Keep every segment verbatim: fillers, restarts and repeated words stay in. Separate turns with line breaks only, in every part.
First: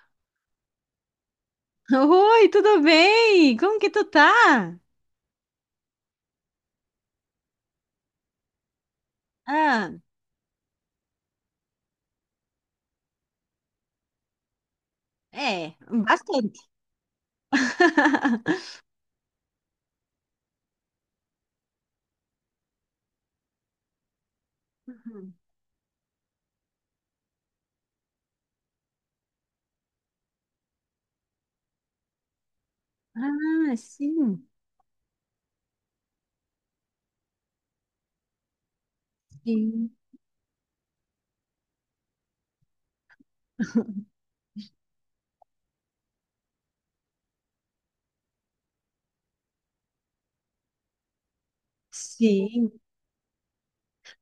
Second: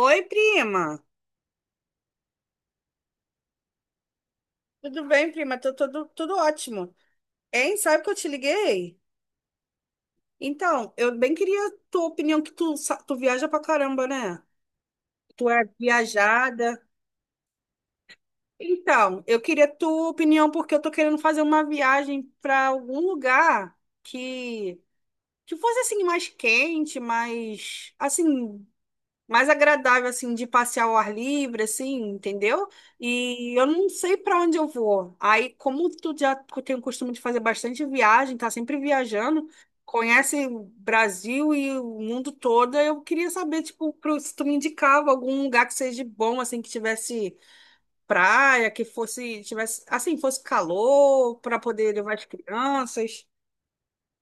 Oi, prima.
Oi, tudo bem? Como que tu tá?
Tudo bem, prima? Tô, tudo, tudo ótimo. Hein? Sabe que eu te liguei?
Ah,
Então, eu bem queria tua opinião, que tu, sa- tu viaja pra caramba, né? Tu é
é, bastante.
viajada. Então, eu queria tua opinião, porque eu tô querendo fazer uma viagem pra algum lugar que,
Uhum.
que fosse, assim, mais quente, mais, assim, mais agradável, assim, de passear ao ar livre, assim, entendeu? E eu
Ah,
não sei para
sim,
onde eu vou. Aí, como tu já tem o costume de fazer bastante viagem, tá sempre viajando,
sim,
conhece o Brasil e o mundo todo, eu queria saber, tipo, pro- se tu me indicava algum lugar que seja bom, assim, que tivesse praia, que fosse, tivesse, assim, fosse calor, para poder levar as
sim.
crianças.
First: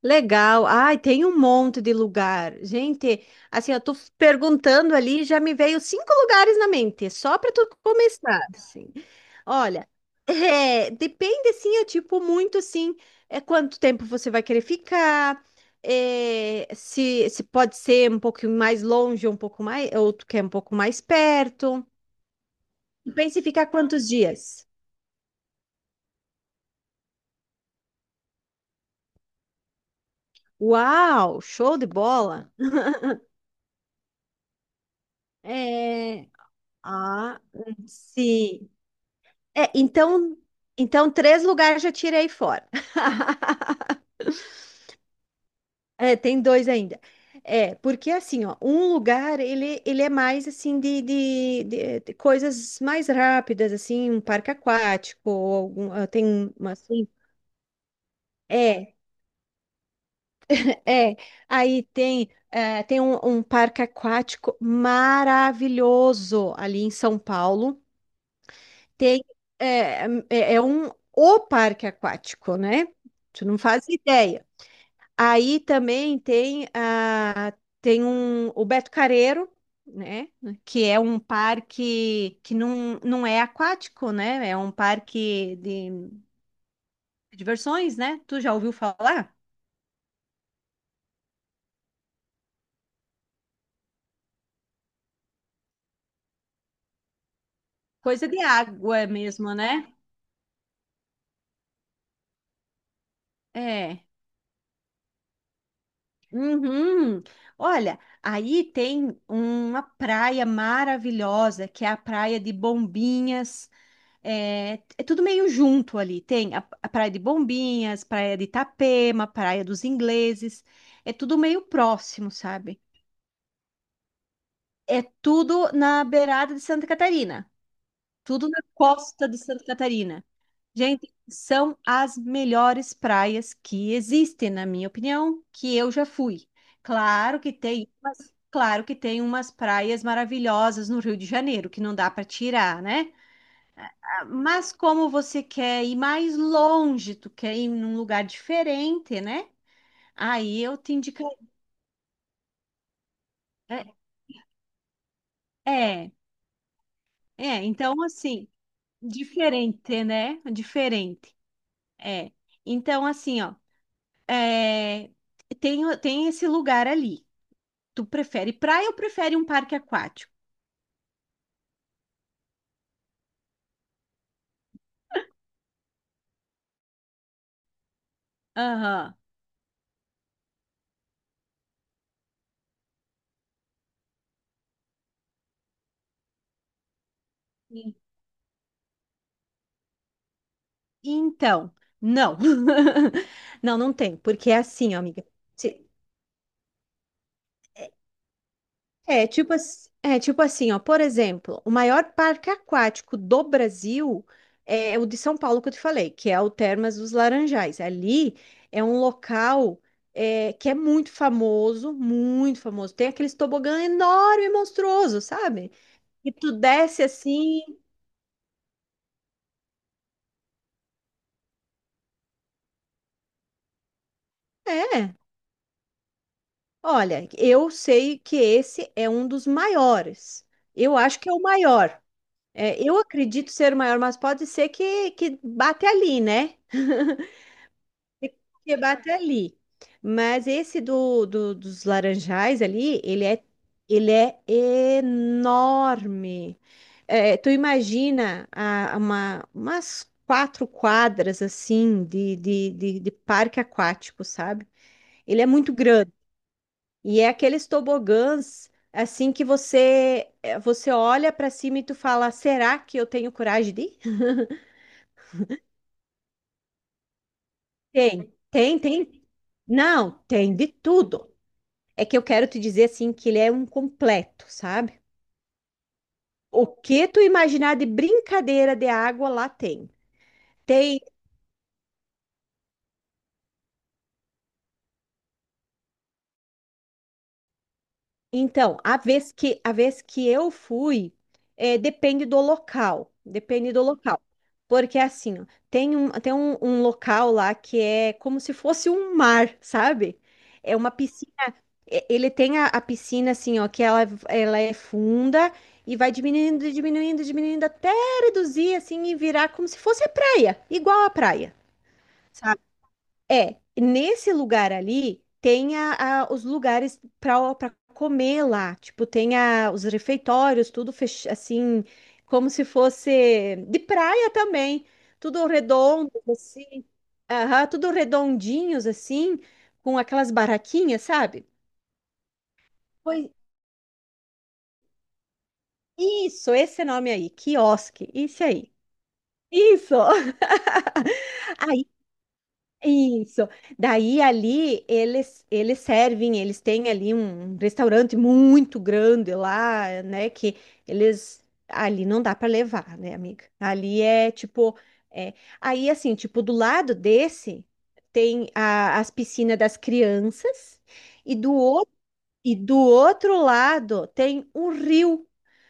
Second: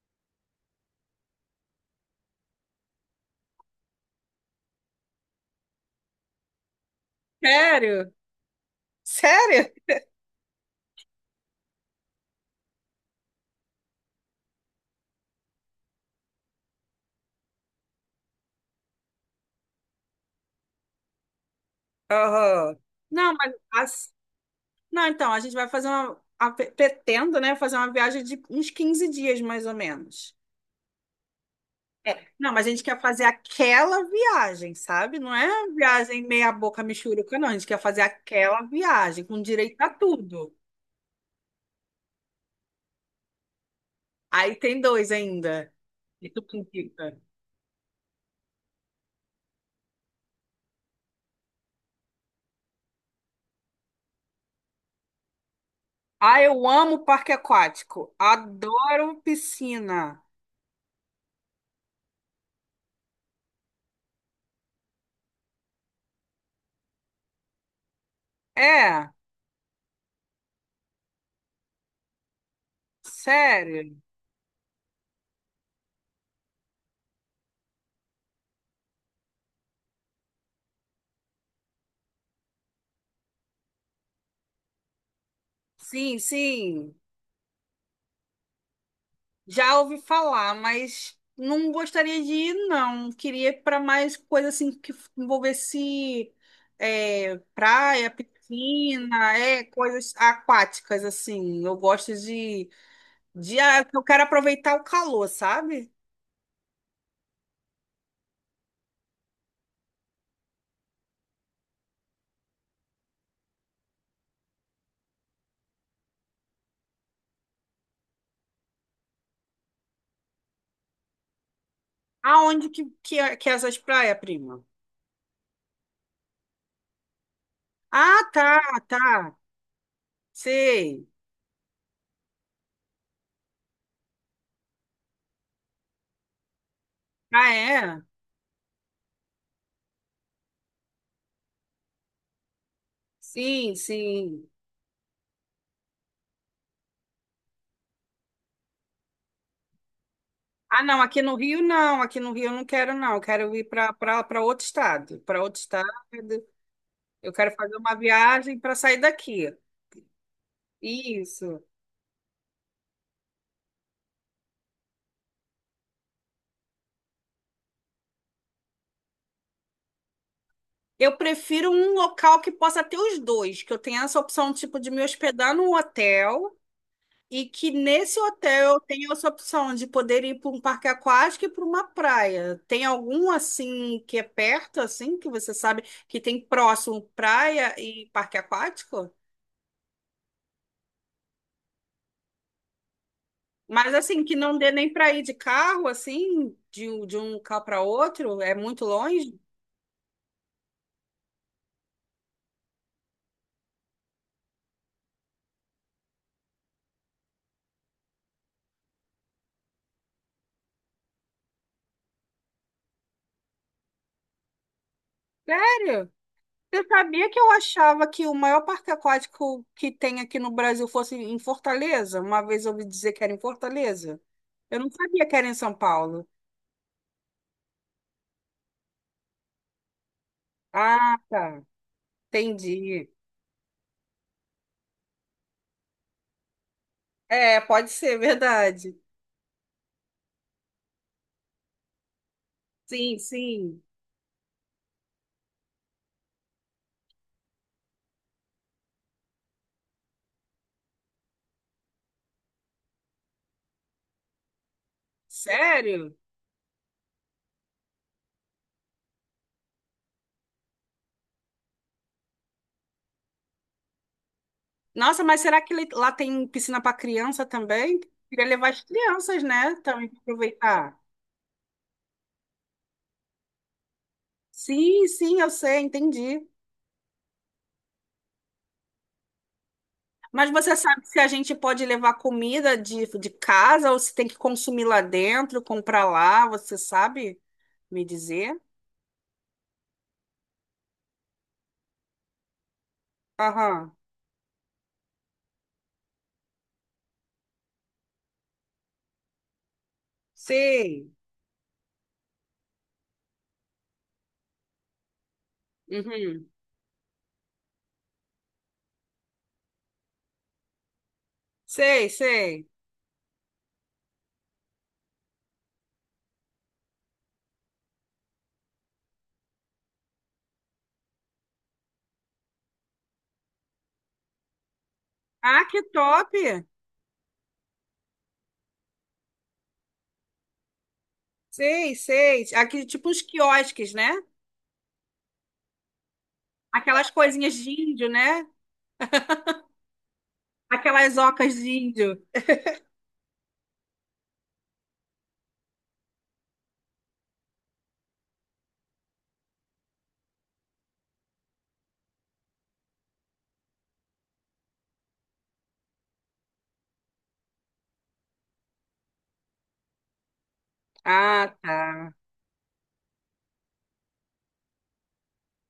Legal. Ai, tem um monte de lugar. Gente, assim, eu tô perguntando ali, já me veio cinco lugares na mente, só para tu
Sério?
começar, assim.
Sério?
Olha, é, depende, sim, é tipo muito, sim, é quanto tempo você vai querer ficar, é, se, se pode ser um pouquinho mais longe, um pouco mais, ou tu quer um pouco mais perto.
Aham.
Tu
Não,
pensa em ficar quantos
mas
dias?
Não, então, a gente vai fazer uma. A- pe- pretendo, né, fazer uma viagem de uns quinze dias, mais ou menos.
Uau, show de
É.
bola.
Não, mas a gente quer fazer aquela viagem, sabe? Não é uma viagem
É,
meia boca mixuruca,
ah,
não. A gente quer fazer aquela
sim.
viagem, com
É,
direito a
então,
tudo.
então três lugares já tirei fora.
Aí tem dois ainda.
É,
E
tem
tu com
dois ainda. É, porque assim, ó, um lugar ele, ele é mais assim de, de, de- de coisas mais rápidas, assim, um parque aquático, ou algum, ah, tem
Ah, eu
uma,
amo
assim,
parque aquático.
é,
Adoro piscina.
é. Aí tem, eh, tem um, um parque aquático maravilhoso ali em São Paulo.
É,
Tem, é, é é um o parque aquático, né? Tu não faz
sério.
ideia. Aí também tem, a, tem um, o Beto Carreiro, né? Que é um parque que não, não é aquático, né? É um parque de
Sim, sim.
diversões, né? Tu já ouviu falar?
Já ouvi falar, mas não gostaria de ir, não. Queria ir para mais coisa assim que envolvesse é, praia,
Coisa de água
piscina,
mesmo,
é,
né?
coisas aquáticas, assim. Eu gosto de, de. Ah, Eu
É.
quero aproveitar o calor, sabe?
Uhum. Olha, aí tem uma praia maravilhosa, que é a praia de Bombinhas. É, é tudo meio junto ali. Tem a, a Praia de Bombinhas, Praia de Itapema, Praia dos Ingleses. É tudo meio próximo,
Aonde
sabe?
que, que, é- que é essas praias, prima?
É tudo na beirada de Santa Catarina.
Ah,
Tudo na
tá,
costa
tá.
de Santa Catarina.
Sei.
Gente, são as melhores praias que existem, na minha opinião, que eu já fui. Claro que
Ah,
tem
é?
umas, claro que tem umas praias maravilhosas no Rio de Janeiro, que não dá para tirar, né?
Sim, sim.
Mas como você quer ir mais longe, tu quer ir num lugar diferente, né? Aí eu
Ah,
te
não, aqui no
indicaria.
Rio não, aqui no Rio eu não quero, não. Eu quero ir para
É,
para outro estado, para outro estado.
é,
Eu quero
é,
fazer uma
então assim,
viagem para sair daqui.
diferente, né? Diferente.
Isso.
É. Então, assim, ó, é, tem, o- tem esse lugar ali. Tu prefere praia ou prefere um parque aquático?
Eu prefiro um local que possa ter os dois, que eu tenha essa opção, tipo, de me hospedar num hotel e que nesse hotel eu tenha
Aham.
essa opção de poder ir para um parque aquático e para uma praia. Tem algum, assim, que é perto, assim, que você sabe que tem próximo praia
Sim.
e parque aquático?
Então, não. Não, não
Mas,
tem,
assim, que
porque é
não dê nem
assim, ó,
para ir
amiga.
de carro, assim, de, um- de um carro para outro, é muito
É
longe?
tipo, ass- é tipo assim, ó, por exemplo, o maior parque aquático do Brasil é o de São Paulo que eu te falei, que é o Termas dos Laranjais. Ali é um local é, que é muito famoso, muito famoso. Tem aqueles tobogã enorme e monstruoso, sabe?
Sério?
E tu
Você
desce
sabia que eu
assim,
achava que o maior parque aquático que tem aqui no Brasil fosse em Fortaleza? Uma vez eu ouvi dizer que era em Fortaleza. Eu não
é.
sabia que era em São Paulo.
Olha, eu sei que esse é um dos maiores. Eu
Ah,
acho que é o
tá.
maior. É, eu
Entendi.
acredito ser o maior, mas pode ser que, que bate ali, né?
É, pode ser,
Que
verdade.
bate ali. Mas esse do, do- dos laranjais ali,
Sim,
ele é,
sim.
ele é enorme. É, tu imagina a- uma, umas quatro quadras assim de, de, de, de parque aquático, sabe? Ele é muito grande.
Sério?
E é aqueles tobogãs assim que você é, você olha para cima e tu fala, será que eu tenho coragem de ir?
Nossa, mas será que ele- lá tem piscina para criança também?
Tem,
Queria levar
tem,
as
tem.
crianças, né? Também
Não,
para
tem de
aproveitar.
tudo. É que eu quero te dizer assim que ele é um completo, sabe?
Sim, sim, eu sei, entendi.
O que tu imaginar de brincadeira de água lá tem.
Mas você
Tem,
sabe se a gente pode levar comida de, de casa ou se tem que consumir lá dentro, comprar lá, você sabe me dizer?
então, a vez que a vez que eu fui, é, depende do local, depende do
Aham.
local. Porque assim, ó, tem um, tem um, um local lá que é como se fosse um mar, sabe? É uma
Sei.
piscina. E- Ele tem a, a piscina assim, ó, que ela, ela é funda e vai
Uhum.
diminuindo, diminuindo, diminuindo até reduzir assim e virar como se fosse a praia, igual a praia,
Sei,
sabe?
sei.
É, nesse lugar ali tem a, a- os lugares para para comer lá, tipo, tem a, os refeitórios, tudo fech, assim, como se fosse de praia também, tudo
Ah, que
redondo
top!
assim, aham, tudo redondinhos assim, com aquelas barraquinhas, sabe?
Sei, sei. Aqui, tipo os
Pois
quiosques, né?
isso, esse
Aquelas
nome aí,
coisinhas de
quiosque,
índio,
isso
né?
aí. Isso.
Aquelas ocas de
Aí,
índio.
isso. Daí ali eles eles servem, eles têm ali um um restaurante muito grande lá, né, que eles ali não dá para levar, né, amiga? Ali é tipo é, aí assim, tipo do lado desse tem a- as piscinas das crianças e do
Ah,
outro
tá.
e do outro lado tem um rio,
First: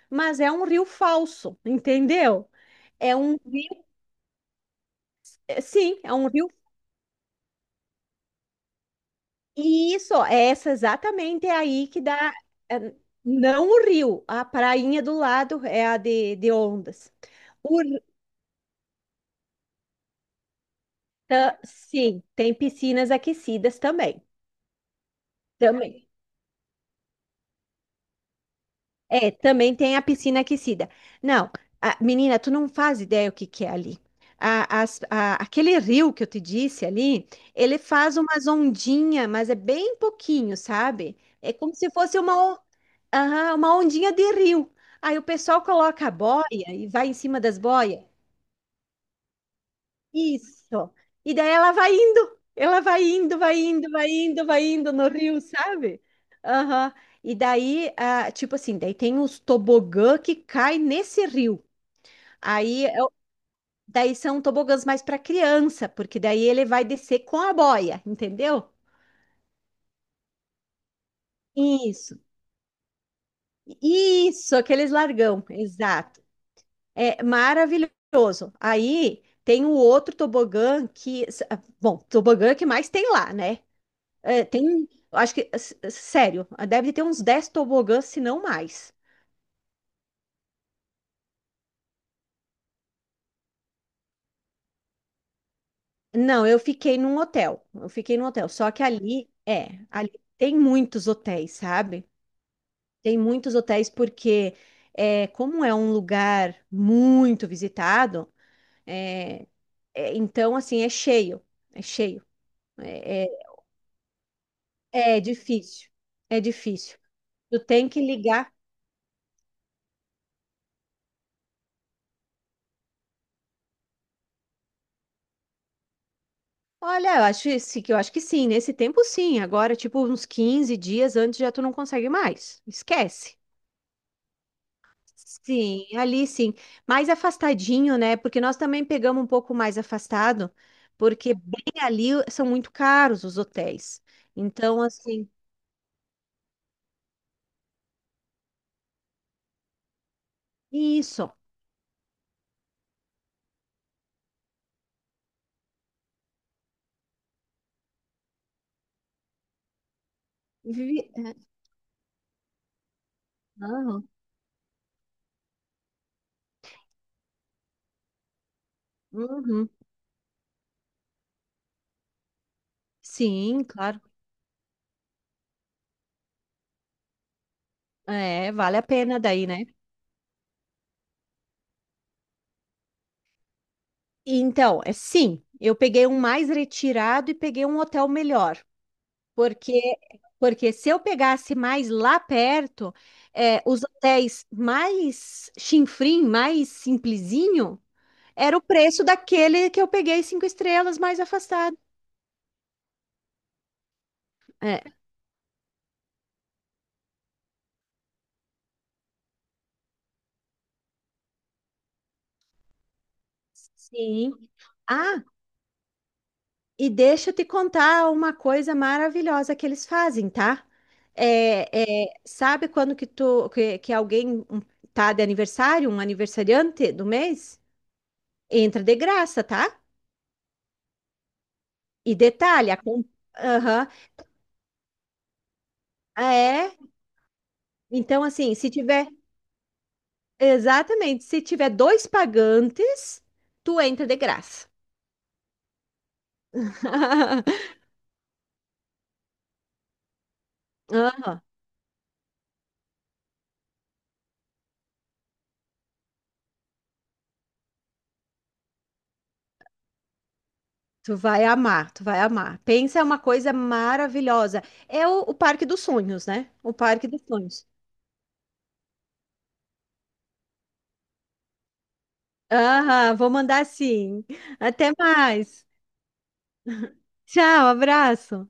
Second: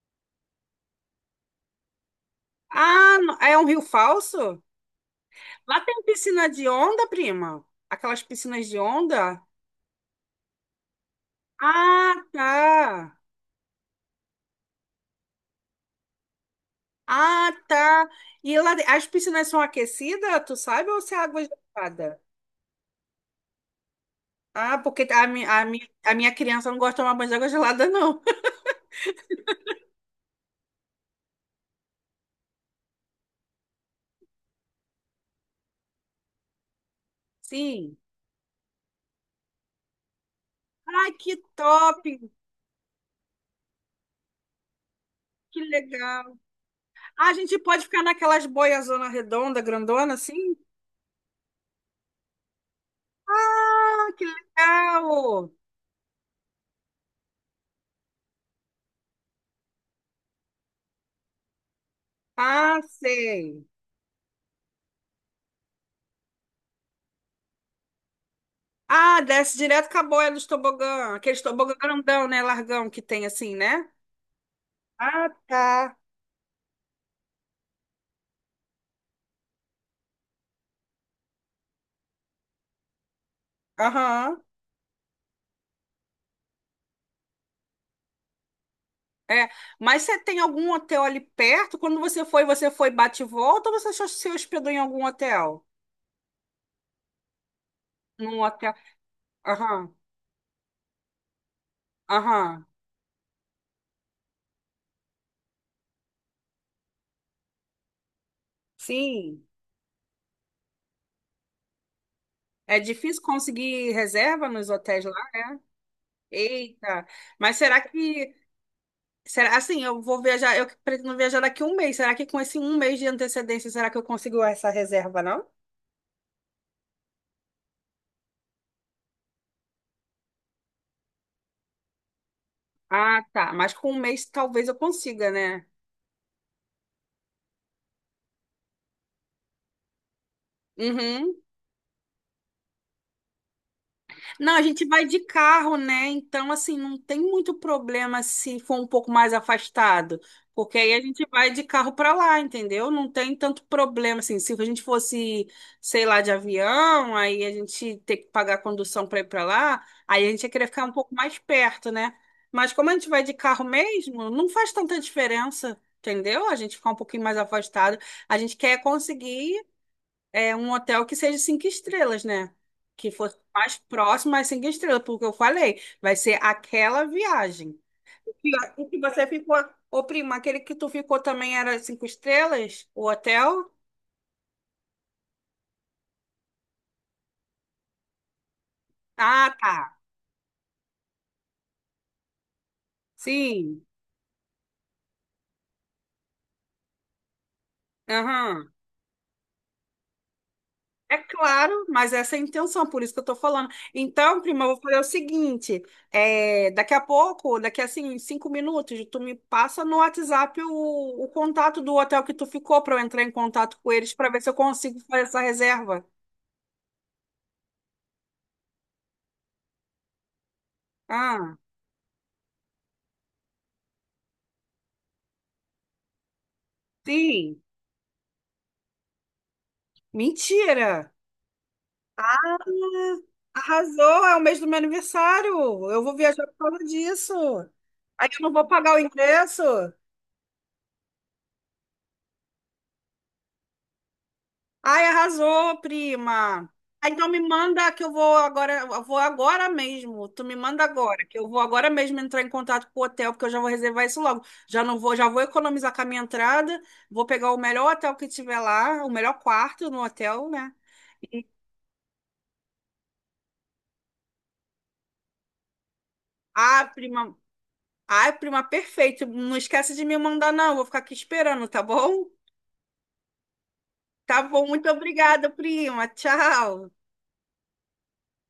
mas é um rio falso, entendeu? É
Ah,
um
no- é um rio
rio,
falso?
é,
Lá
sim,
tem
é um rio.
piscina de onda, prima? Aquelas piscinas de onda?
E isso, é essa exatamente é aí que
Ah,
dá, é,
tá.
não o rio, a prainha do lado é a de, de ondas.
Ah,
O,
tá. E lá, de- as piscinas são aquecidas, tu sabe, ou se é água
tá,
gelada?
sim, tem piscinas aquecidas também,
Ah, porque a, mi- a, mi-
também.
a minha criança não gosta de tomar banho de água gelada, não.
É, também tem a piscina aquecida. Não, a- menina, tu não faz ideia o que que é ali. A- as- a- aquele rio que eu te disse ali, ele
Sim.
faz umas ondinhas, mas é bem pouquinho,
Ai,
sabe?
que
É como se
top!
fosse uma, on- aham, uma ondinha de rio. Aí o
Que
pessoal coloca a
legal.
boia e vai em
Ah, a
cima
gente
das
pode ficar
boias.
naquelas boias zona redonda, grandona, assim?
Isso. E daí ela vai indo, ela vai indo, vai indo,
Ah,
vai
que
indo, vai indo no rio,
legal!
sabe? Aham. E daí, ah, tipo assim, daí tem os tobogã que cai nesse rio.
Ah,
Aí, eu-
sei.
daí são tobogãs mais para criança, porque daí ele vai descer com a boia, entendeu?
Ah, desce direto com a boia dos tobogã. Aqueles tobogã
Isso,
grandão, né? Largão que tem assim, né?
isso, aqueles
Ah,
largão,
tá.
exato. É maravilhoso. Aí tem o outro tobogã que, bom, tobogã que mais tem lá, né?
Aham.
É, tem, um, acho que, s- sério, deve ter uns dez tobogãs, se não mais.
É, mas você tem algum hotel ali perto? Quando você foi, você foi bate e volta ou você só se hospedou em algum hotel?
Não, eu fiquei num hotel. Eu fiquei num
Num
hotel. Só
hotel.
que ali, é,
Aham,
ali tem muitos hotéis, sabe?
aham.
Tem muitos hotéis porque, é, como é um lugar muito visitado,
Sim.
é, então, assim, é cheio. É cheio.
É difícil
É,
conseguir reserva nos hotéis lá.
é, é difícil. É difícil.
Eita, mas
Tu
será
tem que
que.
ligar.
Será, assim, eu vou viajar, eu pretendo viajar daqui a um mês. Será que com esse um mês de antecedência, será que eu consigo essa reserva, não?
Olha, eu acho esse- que eu acho que sim, nesse tempo sim. Agora, tipo, uns quinze dias antes já tu não consegue mais.
Ah,
Esquece.
tá. Mas com um mês talvez eu consiga, né?
Sim, ali sim. Mais afastadinho, né? Porque nós também pegamos um pouco mais afastado, porque
Uhum.
bem ali são muito caros os hotéis.
Não, a
Então,
gente vai de
assim,
carro, né? Então, assim, não tem muito problema se for um pouco mais afastado, porque aí a gente
isso.
vai de carro para lá, entendeu? Não tem tanto problema, assim, se a gente fosse, sei lá, de avião, aí a gente ter que pagar a condução para ir para lá, aí a gente ia querer ficar um
Vi-
pouco mais perto, né? Mas como a gente vai de carro
Aham,
mesmo, não faz tanta diferença, entendeu? A gente ficar um pouquinho mais afastado. A gente quer conseguir
uhum.
é um hotel que seja cinco estrelas, né? Que fosse
Sim,
mais
claro.
próximo às cinco estrelas, porque eu falei, vai ser aquela viagem. O
É,
que
vale a
o que
pena
você
daí,
ficou,
né?
ô primo, aquele que tu ficou também era cinco estrelas? O hotel?
Então, é sim, eu peguei um mais retirado e peguei um hotel melhor,
Ah,
porque
tá.
porque se eu pegasse mais lá perto, é, os
Sim.
hotéis mais chinfrim, mais simplesinho. Era o
Aham.
preço daquele que eu peguei cinco estrelas
É
mais afastado.
claro, mas essa é a intenção, por isso que eu tô falando. Então, prima, eu
É,
vou fazer o seguinte: é, daqui a pouco, daqui a assim, cinco minutos, tu me passa no WhatsApp o, o contato do hotel que tu ficou para eu entrar em contato com eles para
sim.
ver se eu consigo fazer
Ah,
essa reserva.
e deixa eu te contar uma coisa maravilhosa que eles fazem, tá?
Ah,
É, é, sabe quando que tu que, que alguém um, tá de aniversário, um aniversariante do mês?
sim.
Entra de graça, tá?
Mentira!
E
Ah,
detalhe, a com- Aham,
Arrasou, é o mês do meu aniversário. Eu vou viajar por
é.
causa disso.
Então,
Aí eu não
assim,
vou
se
pagar o
tiver,
ingresso.
exatamente, se tiver dois pagantes, tu entra de graça.
Ai, arrasou, prima. Ah, Então me manda que eu vou agora, eu vou agora mesmo. Tu me manda agora, que
Aham.
eu vou agora mesmo entrar em contato com o hotel, porque eu já vou reservar isso logo. Já não vou, já vou economizar com a minha entrada, vou pegar o melhor hotel que tiver lá, o melhor quarto no hotel, né?
Tu vai
E,
amar, tu vai amar. Pensa, é uma coisa maravilhosa. É o, o Parque dos Sonhos, né? O
ah,
Parque dos
prima,
Sonhos.
ah, prima, perfeito. Não esquece de me mandar, não. Vou ficar aqui esperando, tá bom?
Aham, vou mandar sim.
Tá bom, muito
Até
obrigada,
mais.
prima. Tchau.
Tchau, abraço.